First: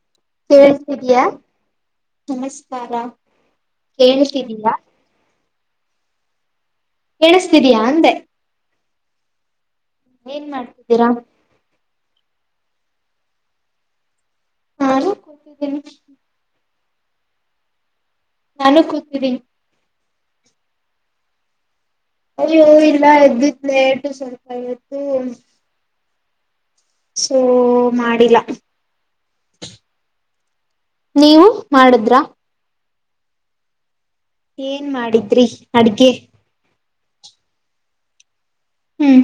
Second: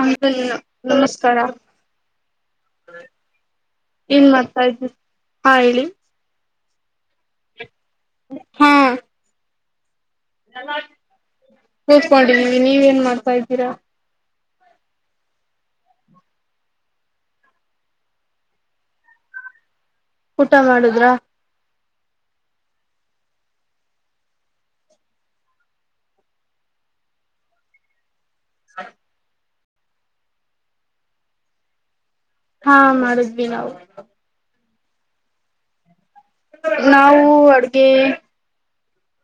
ಅ ಕೇಳಿಸ್ತಿದಯಾ ನಮಸ್ಕಾರ ನಮಸ್ಕಾರ ಇನ್ ಮಾತ ಕೇಳಿಸ್ತಿದೀಯಾ ಇದು ಹಾ ಹೇಳಿ ಕೇಳುತ್ತಿದ್ದೀಯಾ ಅಂದೆ ಹಾ ಏನ್ ಮಾಡ್ತಿದ್ದೀರಾ ಕೂತ್ಕೊಂಡಿದೀವಿ ನೀವ ಏನ್ ಮಾಡ್ತಾ ಇದ್ದೀರಾ ನಾನು ಕೊತಿದ್ದೇನೆ ನಾನು ಕೂತಿನಿ ಊಟ ಮಾಡುದ್ರ ಅಯ್ಯೋ ಇಲ್ಲ ಎದ್ದಿದ್ಲಟು ಸ್ವಲ್ಪ ಇವತ್ತು ಸೋ ಮಾಡಿಲ್ಲ ಹ ನೀವು ಮಾಡುದ್ರ ಹಾ ಮಾಡದ್ವಿ ನಾ ಏನ್ ಮಾಡಿದ್ರಿ ಅಡ್ಗೆ ನಾವು ಅಡ್ಗೆ ಹ್ಮ್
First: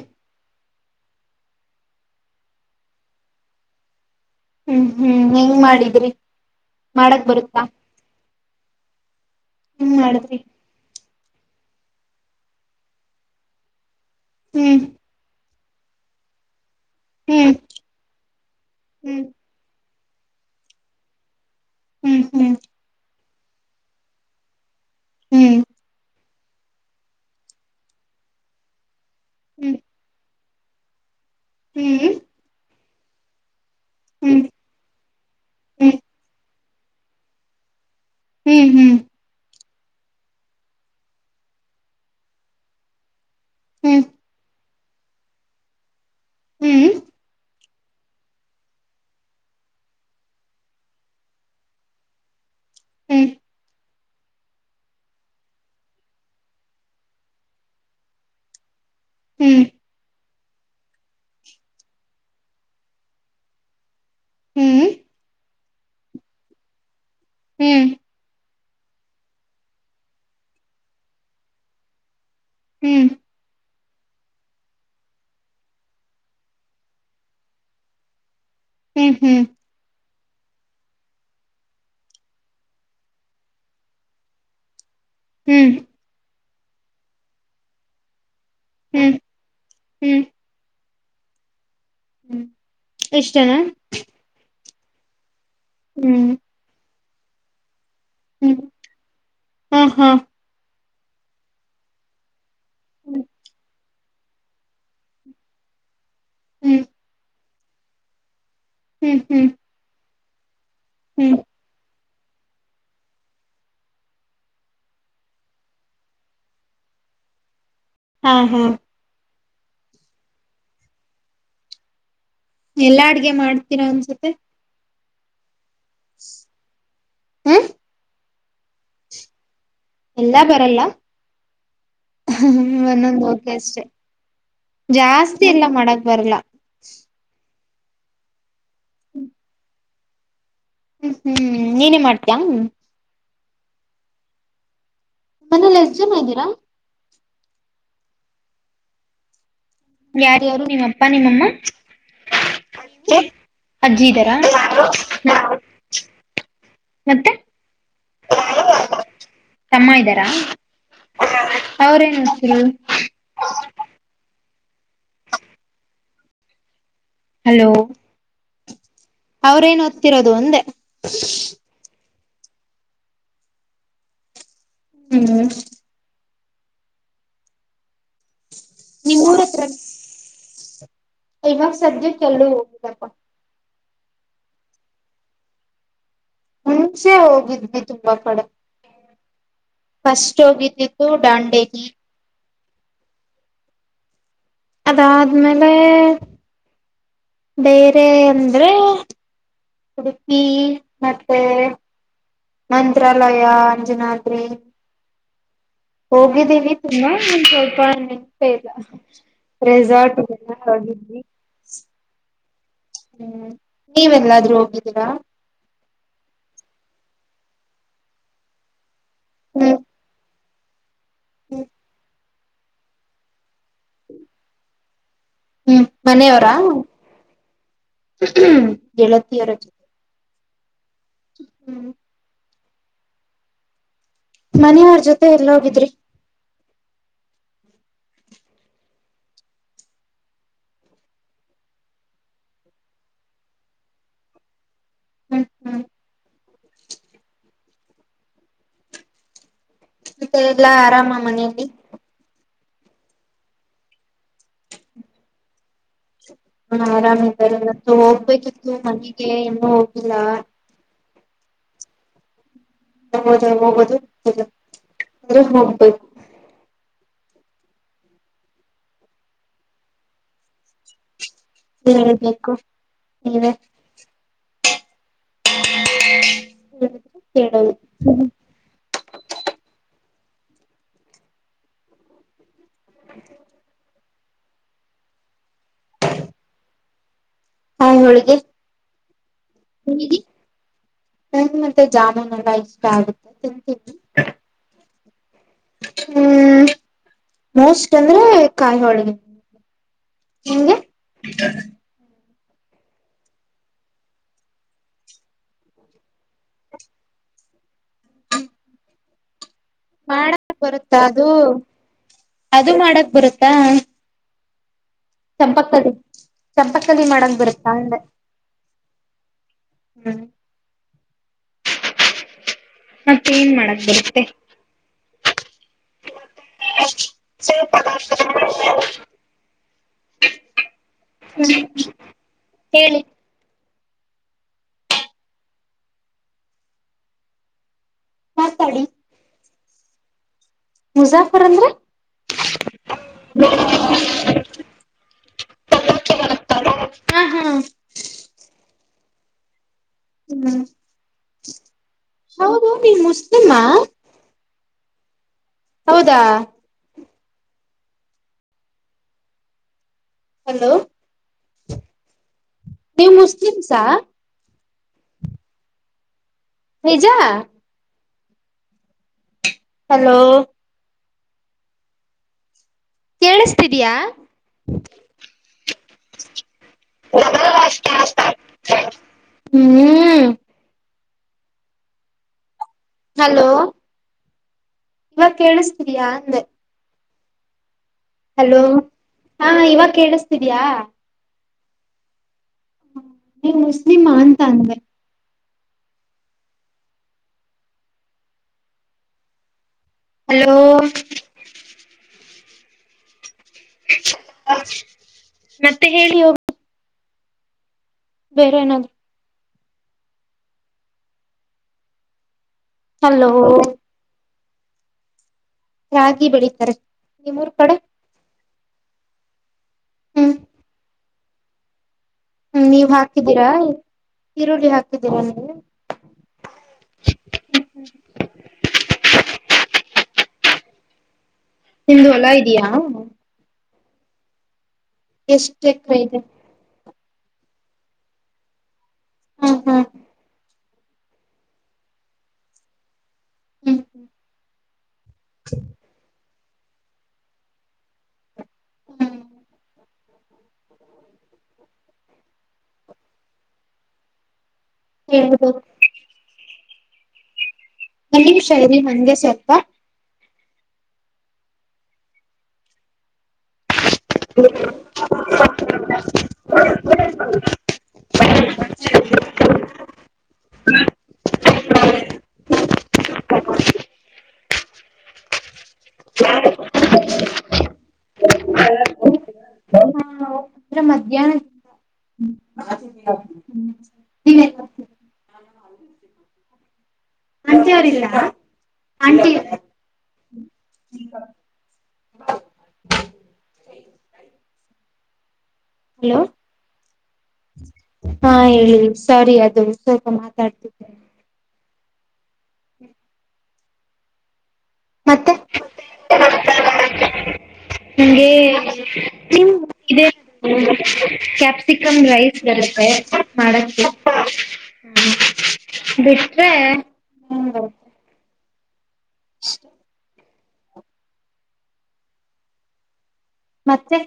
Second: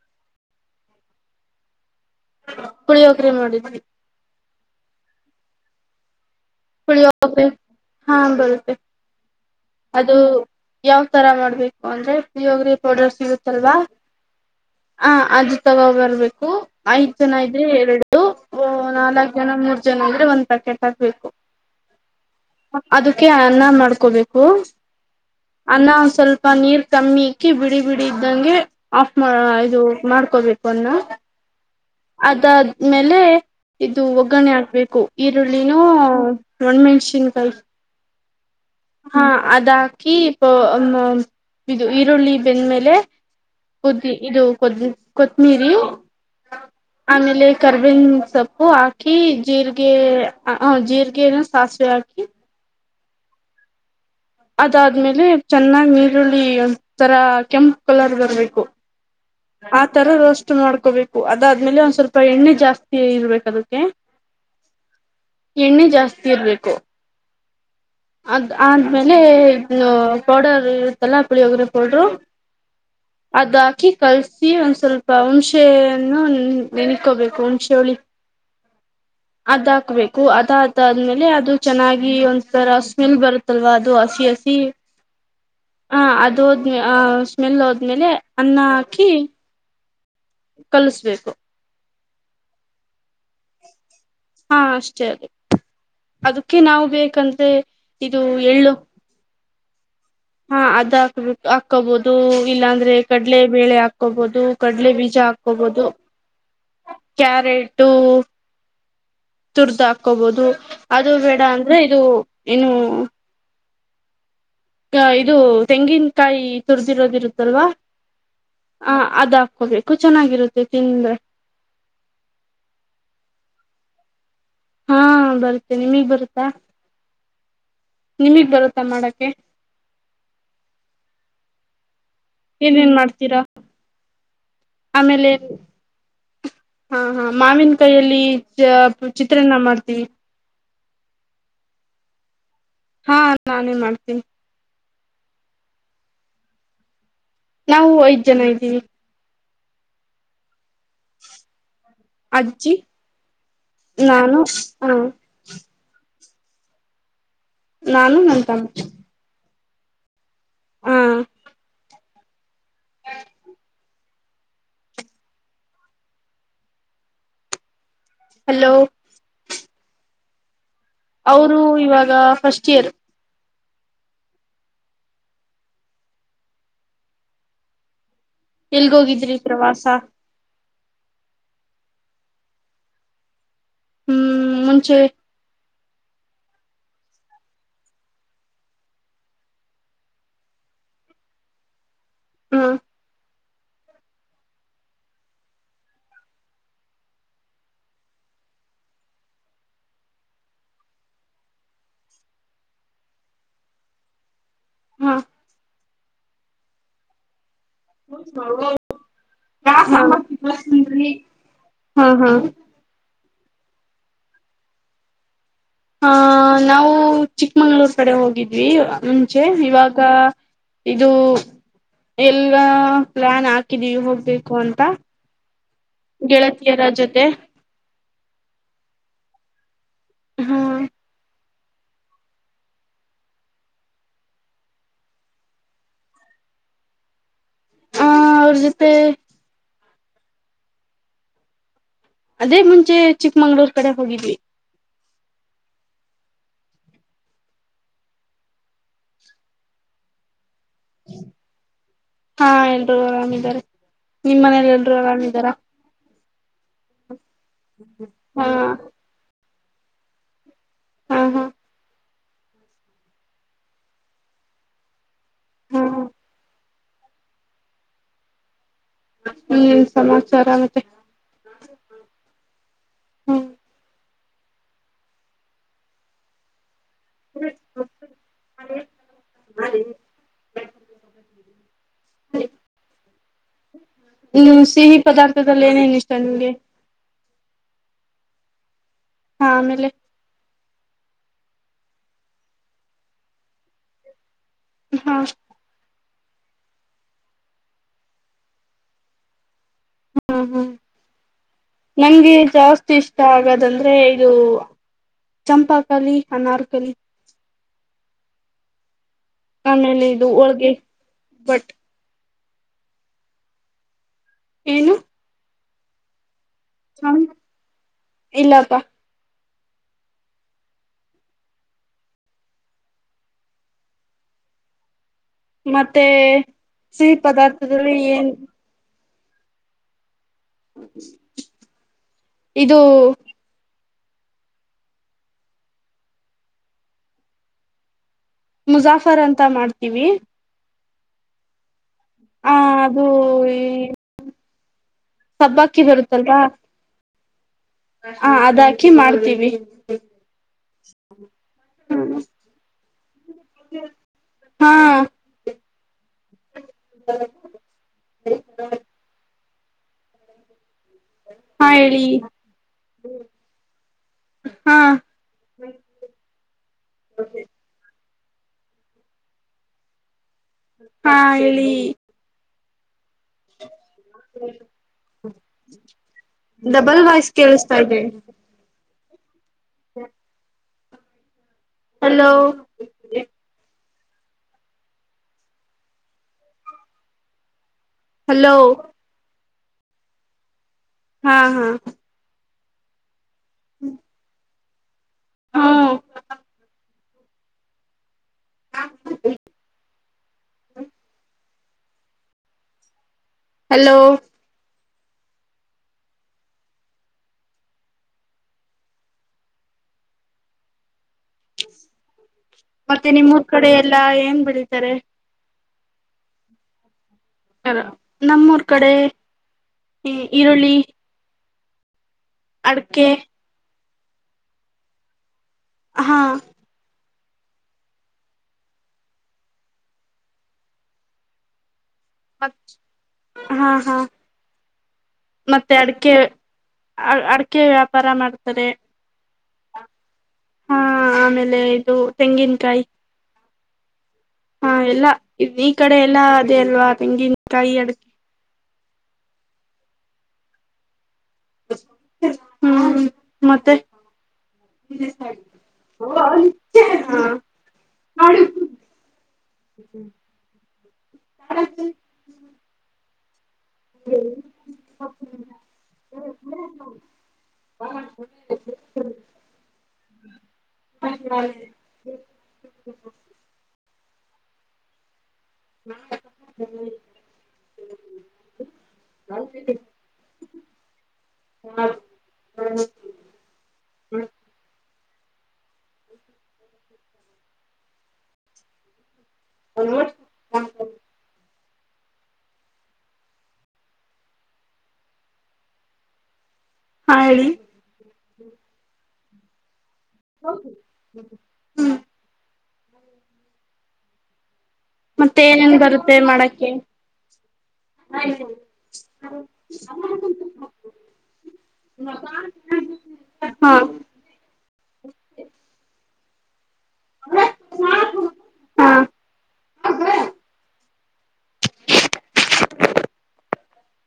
ಕುಳಿಯೋಕ್ರ ಮಾಡಿದ್ವಿ ಹ್ಮ್ ಹ್ಮ್ ಹೆಂಗ್ ಮಾಡಿದ್ರಿ ಳಿಯ ಮಾಡಕ್ ಬರುತ್ತಾ ಹಾ ಬರುತ್ತೆ ಹೆಂಗ್ ಅದು ಮಾಡಿದ್ರಿ ಯಾವ ತರ ಮಾಡ್ಬೇಕು ಅಂದ್ರೆ ಪಿಯೋಗರಿ ಪೌಡರ್ ಸಿಗುತ್ತಲ್ವಾ ಹ್ಮ್ ಆ ಅ ತಗೋ ಬರ್ಬೇಕು ಐದ ಜನ ಹ್ಮ್ ಇದ್ರೆ ಎರಡು ಹ್ಮ್ ನಾಲ್ಕ್ ಜನ ಮೂರ್ ಜನ ಅಂದ್ರೆ ಒಂದ್ ಪ್ಯಾಕೆಟ್ ಹಾಕ್ಬೇಕು ಹ್ಮ್ ಹ್ಮ್ ಅದಕ್ಕೆ ಅನ್ನ ಮಾಡ್ಕೋಬೇಕು ಹ್ಮ್ ಅನ್ನ ಒ ಸ್ವಲ್ಪ ನೀರ್ ಕಮ್ಮಿ ಇಕ್ಕಿ ಬಿಡಿ ಬಿಡಿ ಇದ್ದಂಗೆ ಆಫ್ ಮಾಡ ಹ್ಮ್ ಇದು ಮಾಡ್ಕೋಬೇಕು ಅನ್ನ ಹ್ಮ್ ಹ್ಮ್ ಅದಾದ್ಮೇಲೆ ಇದು ಹ್ಮ್ ಹ್ಮ್ ಹ್ಮ್ ಹ್ಮ್ ಒಗ್ಗರಣೆ ಆಕ್ಬೇಕು ಈರುಳ್ಳಿನೂ ಒಣ ಮೆಣಸಿನ್ಕಾಯಿ ಹ್ಮ್ ಹಾ ಅದ ಹಾಕಿ ಇದು ಈರುಳ್ಳಿ ಬೆಂದ್ಮೇಲೆ ುದ್ದಿ ಇದು ಕೊತ್ತಮಿರಿ ಹ್ಮ್ ಆಮೇಲೆ ಕರ್ಬಿನ ಸೊಪ್ಪು ಹಾಕಿ ಜೀರಿಗೆ ಜೀರಿಗೆನ ಸಾಸಿವೆ ಹಾಕಿ ಹ್ಮ ಅದಾದ್ಮೇಲೆ ಚೆನ್ನಾಗಿಈರುಳ್ಳಿ ಒ ತರ ಕೆಂಪು ಕಲರ್ ಬರ್ಬೇಕು ಹ್ಮ್ ಆ ತರ ರ ಎ ಮಾಡ್ಕೋಬೇಕು ಅದಾದ್ಮೇಲೆ ಒಂದ್ ಸ್ವಲ್ಪ ಎಣ್ಣೆ ಜಾಸ್ತಿ ಇರ್ಬೇಕು ಅದಕ್ಕೆ ಹ್ಮ್ ಎಣ್ಣೆ ಜಾಸ್ತಿ ಇರ್ಬೇಕು ಹ್ಮ್ ಅ ಆದ್ಮೇಲೆ ಪೌಡರ್ ಇರುತ್ತಲ್ಲ ಪುಳಿಯೋಗ್ರೆ ಪೌಡರು ಹ್ಮ್ ಅಕಿ ಕಲ್ಸಿ ಒಂದ್ ಸ್ವಲ್ಪ ಹುಣಸೆನ್ನು ನೆನೆಕೋಬೇಕು ಹುಣಶೆ ಹುಳಿ [inaudible] ಹ್ಮ್ ಅದ್ ಹಾಕ್ಬೇಕು ಅದದಾದ್ಮೇಲೆ ಅದು ಚೆನ್ನಾಗಿ ಒ ರಸ್್ಮೆಲ್ ಬರುತ್ತಲ್ವಾ ಅದು ಹಸಿ ಹಸಿ ಹ್ಮ್ ಹ ಅದು ಹೋದ್ಮೇ ಆ ಸ್ಮೆಲ್ ಹೋದ್ಮೇಲೆ ಅನ್ನ ಹಾಕಿ ಹ್ಮ್ ಹ್ಮ್ ಕಲಿಸ್ಬೇಕು ಎಷ್ಟ ಜನಾ ಹಾ ಅಷ್ಟೇ ಅದ ಅದಕ್ಕೆ ನಾವು ಬೇಕಂದ್ರೆ ಇದು ಎಳ್ಳು ಹ್ಮ್ ಹ್ಮ್ ಅದ ಹಾಕ್ಬೇಕ ಹಾಕೋಬಹುದು ಇಲ್ಲಾಂದ್ರೆ ಕಡಲೆ ಬೇಳೆ ಹಾಕೋಬಹುದು ಕಡಲೆ ಬೀಜ ಹಾಕೋಬಹುದು ಅದು ಹ್ಮ್ ಯರೆಟು ಹ್ಮ್ ಹ್ಮ್ ಹಕೋಬಹುದು ಅದು ಹ್ಮ್ ಬೇಡ ಅಂದ್ರೆ ಇದು ಏನು ಅ ಇದು ತೆಂಗಿನಕಾಯಿ ತುಡಿದಿರೋದಿರುತ್ತಲ್ವಾ ಹಾ ಹಾ ಹ ಅದಾ ಹೋಗ್ಬೇಕು ಚೆನ್ನಾಗಿರುತ್ತೆ ತಿಂದ ಎಲ್ಲಾ ಅಡ್ಗೆ ಮಾಡ್ತೀರಾ ಒನ್ಸತ್ತ ಹಾ ಬರ್ತ್ತೇ ನಿಮಗ್ ಬರುತ್ತಾ ಹ್ಮ್ ನಿಮಗ್ ಬರುತ್ತಾ ಮಾಡಕೆ ಎಲ್ಲಾ ಬರಲ್ಲ ಏನೇನ್ ಮಾಡ್ತೀರಾ ಹ್ಮೋಕೆ ಅಷ್ಟೇ ಆಮೇಲೆ ಜಾಸ್ತಿ ಎಲ್ಲ ಮಾಡಕ್ ಬರ್ಲ್ಲ ಕೈಯಲ್ಲಿ ಚಿತ್ರನ್ನ ಮಾಡ್ತೀವಿ ಹ್ಮ್ ಹ್ಮ್ ನೀನೇ ಮಾಡ್ತಿಯ ಹಾ ನಾನೇ ಮಾಡ್ತೇನೆ ಮನೇಲಿ ಎಷ್ಟ್ ಜನ ಇದ್ದೀರಾ ನಾವು ಐದ್ ಜನ ಇದ್ದೀವಿ ಯಾರ್ಯಾರು ನಿಮ್ಮಪ್ಪ ನಿಮ್ಮಮ್ಮ ಅಜ್ಜಿ ಅಜ್ಜಿ ಇದ್ದಾರಾ ನಾನು ಹ ಮತ್ತೆ ನಾನು ನನ್ ತಮ್ಮ ಇದ್ದಾರಾ ಹ್ಮ ಅವ್ರ ಏನ್ ಮಾಡ್ತೀ [unintelligible] [inaudible] ಹಲೋ, ಹಲೋ, ಅವರೇನ್ ಓದತ್ತಿರೋದು ಅಂದೇ. ಅವರು ಇವಾಗ ಫಸ್ಟ್ ಇಯರ್. ಹ್ಮ್. ಎಲ್ಗೋಗಿದ್ರಿ ನಿಮ್ಮೂರ್ ಹತ್ರ ಪ್ರವಾಸ. ಇವಾಗ ಸದ್ಯಕೆ ಎಲ್ಲೂ ಹೋಗಿಲ್ಲ್ಪ. ಹ್ಮ್ ಮುಂಚೆ, ಮುಂಚೆ ಹೋಗಿದ್ವಿ ತುಂಬಾ ಕಡೆ. ಫಸ್ಟ್ ಹೋಗಿದ್ದಿದ್ದು ದಾಂಡೇಲಿಗೆ. ಹ್ಮ. ಅದಾದ್ಮೇಲೆ ಬೇರೆ ಅಂದ್ರೆ, ಉಡುಪಿ ಮತ್ತೆ, ಮಂತ್ರಾಲಯ, ಅಂಜನಾದ್ರಿ, ಹಾ, ಹೋಗಿದ್ದೀವಿ ತುಂಬಾ ಒಂದ ಸ್ವಲ್ಪ ನೆನ್ಪ್ ಇಲ್ಲ. ರೆಸಾರ್ಟ್ಗೆಲ್ಲ, [unintelligible] ಹಾ, ಹಾ ಹ್ಮ್ ನೀವೆಲ್ಲಾದ್ರೂ ಹೋಗಿದ್ದೀರಾ, ಹ ನಾವು ಚಿಕ್ಕಮಂಗ್ಳೂರ್ ಕಡೆ ಹೋಗಿದ್ವಿ. ಮುಂಚೆ ಹ್ಮ್ ಇವಾಗ, ಇದು ಎಲ್ಲ ಪ್ಲಾನ್ ಹಾಕಿದೀವಿ ಹೋಗ್ಬೇಕು ಅಂತ. ಹ್ಮ್ ಮನೆ ಅವ್ರ, ಗೆಳತಿಯರ ಜೊತೆ ಗೆಳತಿಯರ ಜೊತೆ, ಹ್ಮ್. ಹ್ಮ್. ಮನೆಯವ್ರ ಜೊತೆ ಎಲ್ಲ ಹೋಗಿದ್ರಿ. ಹಾ ಅವ್ರ ಜೊತೆ, ಅದೇ ಮುಂಚೆ ಚಿಕ್ಕಮಂಗ್ಳೂರ್ ಕಡೆ ಹೋಗಿದ್ವಿ. ಹ್ಮ್ ಹ್ಮ್. ಮತ್ತೆ ಎಲ್ಲಾ ಆರಾಮ ಮನೆಲಿ. ಹಾ ಎಲ್ರು ಆರಾಮ್ ಇದ್ದಾರೆ ನಿಮ್ಮ್ ಮನೇಲಿ ಎಲ್ರು ಆರಾಮಿದಾರ. ಹ ಆರಾಮ್ ಇದ್ದಾರೆ ಮತ್ತ ಹಾ ಹೋಗ್ಬೇಕಿತ್ತು ಮನೆಗೆ ಇನ್ನೂ ಹೋಗಿಲ್ಲ. ಹ್ಮ್ ಹ್ಮ್. ಹಾ [unintelligible] ಏನ್ ಸಮಾಚಾರ ಮತ್ತೆ, ಹೇಳ್ಬೇಕು ಹ್ಮ್ ನೀವೇ. [inaudible] [unintelligible] [inaudible] [inaudible] ಹ್ಮ ಸಿಹಿ ಪದಾರ್ಥದಲ್ಲಿ ಏನೇನು ಇಷ್ಟ ನಿಂಗೆ. ಕಾಯಿ ಹೋಳಿಗೆ. ಹಾ ಆಮೇಲೆ, ನನ್ ಮತ್ತೆ ಜಾಮೂನ್ ಎಲ್ಲ ಇಷ್ಟ ಆಗುತ್ತೆ ತಿಂತೀನಿ. ಹಾ, ಹ್ಮ್ ಮೋಸ್ಟ್ ಅಂದ್ರೆ ಕಾಯಿ ಹೋಳಿಗೆ. ಹ್ಮ, ಹ್ಮ್ ನಿಂಗೆ ನಂಗೆ, ಜಾಸ್ತಿ ಇಷ್ಟ ಆಗೋದಂದ್ರೆ ಇದು. ಚಂಪಾಕಲಿ, ಅನಾರ್ಕಲಿ, ಆಮೇಲೆ ಇದು ಮಾಡಕ್ ಹೋಳ್ಗೆ ಬರುತ್ತಾ ಅದು, ಬಟ್ ಅದು ಮಾಡಕ್ ಬರುತ್ತಾ, ಏನು ಚಂಪಕ್ಕಲಿ ಚಂಪಕ್ಕಲಿ ಮಾಡಕ್ ಬರುತ್ತಾ ಅಂದೇ ಇಲ್ಲಪ್ಪಾ ಹ್ಮ್ ಮತ್ತೆ ಏನ್ ಮಾಡಕ್ ಬರುತ್ತೆ ಮತ್ತೆ ಸಿಹಿ ಪದಾರ್ಥದಲ್ಲಿ ಏನ್ [unintelligible] ಹ್ಮ್ ಇದು ಹೇಳಿ ಮಾತಾಡಿ ಮುಜಾಫರ್ ಅಂತ ಮಾಡ್ತೀವಿ ಮುಜಾಫರ್ ಅಂದ್ರೆ ಹ ಅದು ಈ ಸಬ್ಬಕ್ಕಿ ಬರುತ್ತಲ್ವಾ ಹಾ ಹಾ ಹಾ ಅದಾಕಿ ಮಾಡ್ತೀವಿ ಹ್ಮ್ ಹೌ ಹೌ ನೀ [unintelligible] [unintelligible] ಹೌದಾ [unintelligible] ಹಲೋ ಹಾ ಹೇಳಿ ನೀವು ಮುಸ್ಲಿಮ್ಸಾ ಹಾ ನಿಜಾ ಹಲೋ ಹಾ ಹೇಳಿ ಕೇಳುಸ್ತಿದ್ದೀಯಾ ಡಬಲ್ ವಾಯ್ಸ್ ಕೇಳಿಸತಾ ಇದೆ ಹ್ಮ್ ಹಲೋ ಹಲೋ ಇವಾಗ ಕೇಳುತ್ತಿದ್ದೀಯಾ ಅಂದೆ ಹಲೋ ಹಾ ಇವಾಗ ಕೇಳುಸ್ತಿದ್ಯಾ ಹಾ ಹಾ ನೀವು ಮುಸ್ಲಿಮ ಅಂತ ಅಂದೇ ಹ್ಮ ಹಲೋ ಹಲೋ [unintelligible] ಮತ್ತೆ ಹೇಳಿ ಹೋಗ ಬೇರೆ ಏನಾದ್ರೂ ಮತ್ತೆ ಹಲೋ ನಿಮೂರ್ ಕಡೆ ಎಲ್ಲಾ ಏನ್ ಬೆಳಿತಾರೆ ರಾಗಿ ಬೆಳಿತಾರೆ ನಿಮ್ಮೂರ್ ಹ ಕಡೆ ನಮ್ಮೂರ್ ಕಡೆ ಈರುಳ್ಳಿ ಹ್ಮ ನೀವ್ ಅಡಕೆ ಹಾಕಿದ್ದೀರಾ ಈರುಳ್ಳಿ ಹಾಕಿದ್ದೀರಾ ನೀವು ಹಾ [unintelligible] ನಿಮ್ದು ಹೊಲ ಇದಿಯಾ ಹಾ ಹಾ ಎಷ್ಟು ಎಕರೆ ಇದೆ ಅ ಅಡಕೆ ವ್ಯಾಪಾರ ಮಾಡ್ತಾರೆ ಹ್ಮ ಹಾ ಹಾ ಆಮೇಲೆ ಇದು ತೆಂಗಿನಕಾಯಿ ಹ್ಮ್ ಹ್ಮ್ ಹಾ ಎಲ್ಲಾ ಇ ಈ ಕಡೆ ಎಲ್ಲಾ ಅದೇ ಅಲ್ವಾ ತೆಂಗಿನಕಾಯಿ ಅಡಿಕೆ ಹ್ಮ್ ಹ್ಮ ಮತ್ತೆ ಹೇಳ್ಬೋದು [unintelligible] ಹಾ ಒಂದು ನಿಮಿಷ ಹಂಗೆ ಸ್ವಲ್ಪ ಹ ಹ ಹ ಹ ನಾ ನು ಮಧ್ಯಾಹ್ನದಿಂದ ಆಂಟಿ ಅವರಿಲ್ಲ ಆಂಟಿ ಒಂದು ಹಲೋ ಹಾ ಹೇಳಿ ಹಾ ಹೇಳಿ ಸರಿ ಅದು ಸ್ವಲ್ಪ ಮಾತಾಡ್ತಿದ್ದೇ ಹ್ಮ ಮತ್ತೆ ಏನೇನ್ ಬರುತ್ತೆ ಮಾಡಕ್ಕೆ ನಿಂಗೆ ನಿ ಕ್ಯಾಪ್ಸಿಕಮ್ ರೈಸ್ ಬರುತ್ತೆ ಹಾ ಮಾಡಕ್ಕೆ ಬಿಟ್ರೆ ಹ ಹಾ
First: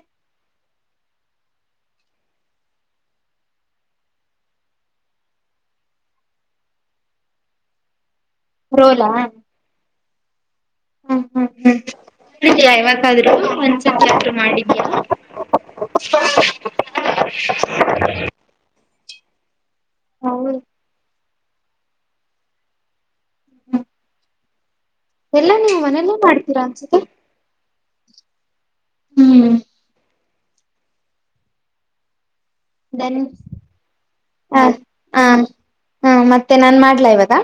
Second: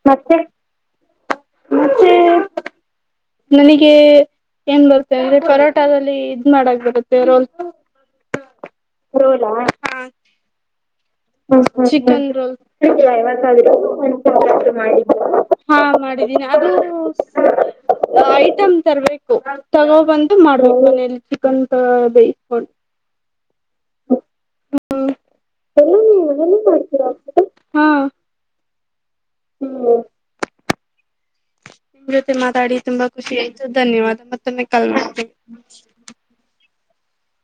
ಮತ್ತೆ ಮತ್ತೆ ನನಗೆ ಏನ್ ಬರುತ್ತೆ ಅಂದ್ರೆ ಪರೋಟಾದಲ್ಲಿ ಇದ್ ಮಾಡಕ್ ಬಿಡತ್ತೆ ರೋಲ್ ರೋಲ್ಲ ಹಾ ಹಾ ಚಿಕನ್ ರೋಲ್ ಯಾವ್ತಾ ಒಂದ್ ಅದ್ರು ಸಬ್ಜೆಕ್ಟ್ ಮಾಡಿದ್ಯಾ ಮಾಡಿದೆಯಾ ಹಾಂ ಮಾಡಿದಿನಿ ಅದು ಐಟಮ್ ತರ್ಬೇಕು ತಗೋ ಬಂತು ಹೌದು ಮಾಡನ ಚಿಕನ್ ಬೇಯಿಸಕೊಂಡು ಎಲ್ಲಾ ನೀವು ಮನೇಲ್ಲೇ ಹ್ಮ್ ಎಲ್ಲ ಮಾಡ್ತೀರಾ ಮಾಡ್ತೀ ಅನ್ಸುತ್ತೆ ಹಾ ಹ್ಮ್ ನಿಮ್ ಜೊತೆ ಮಾತಾಡಿ ತುಂಬಾ ದೆನ್ ಖುಷಿ ಆಯ್ತು ಧನ್ಯವಾದ ಮತ್ತೊಮ್ಮೆ ಕಲ್ಮಿ ಹಾ ಮತ್ತೆ ನಾನ್ ಮಾಡ್ಲಾ ಇವಾಗ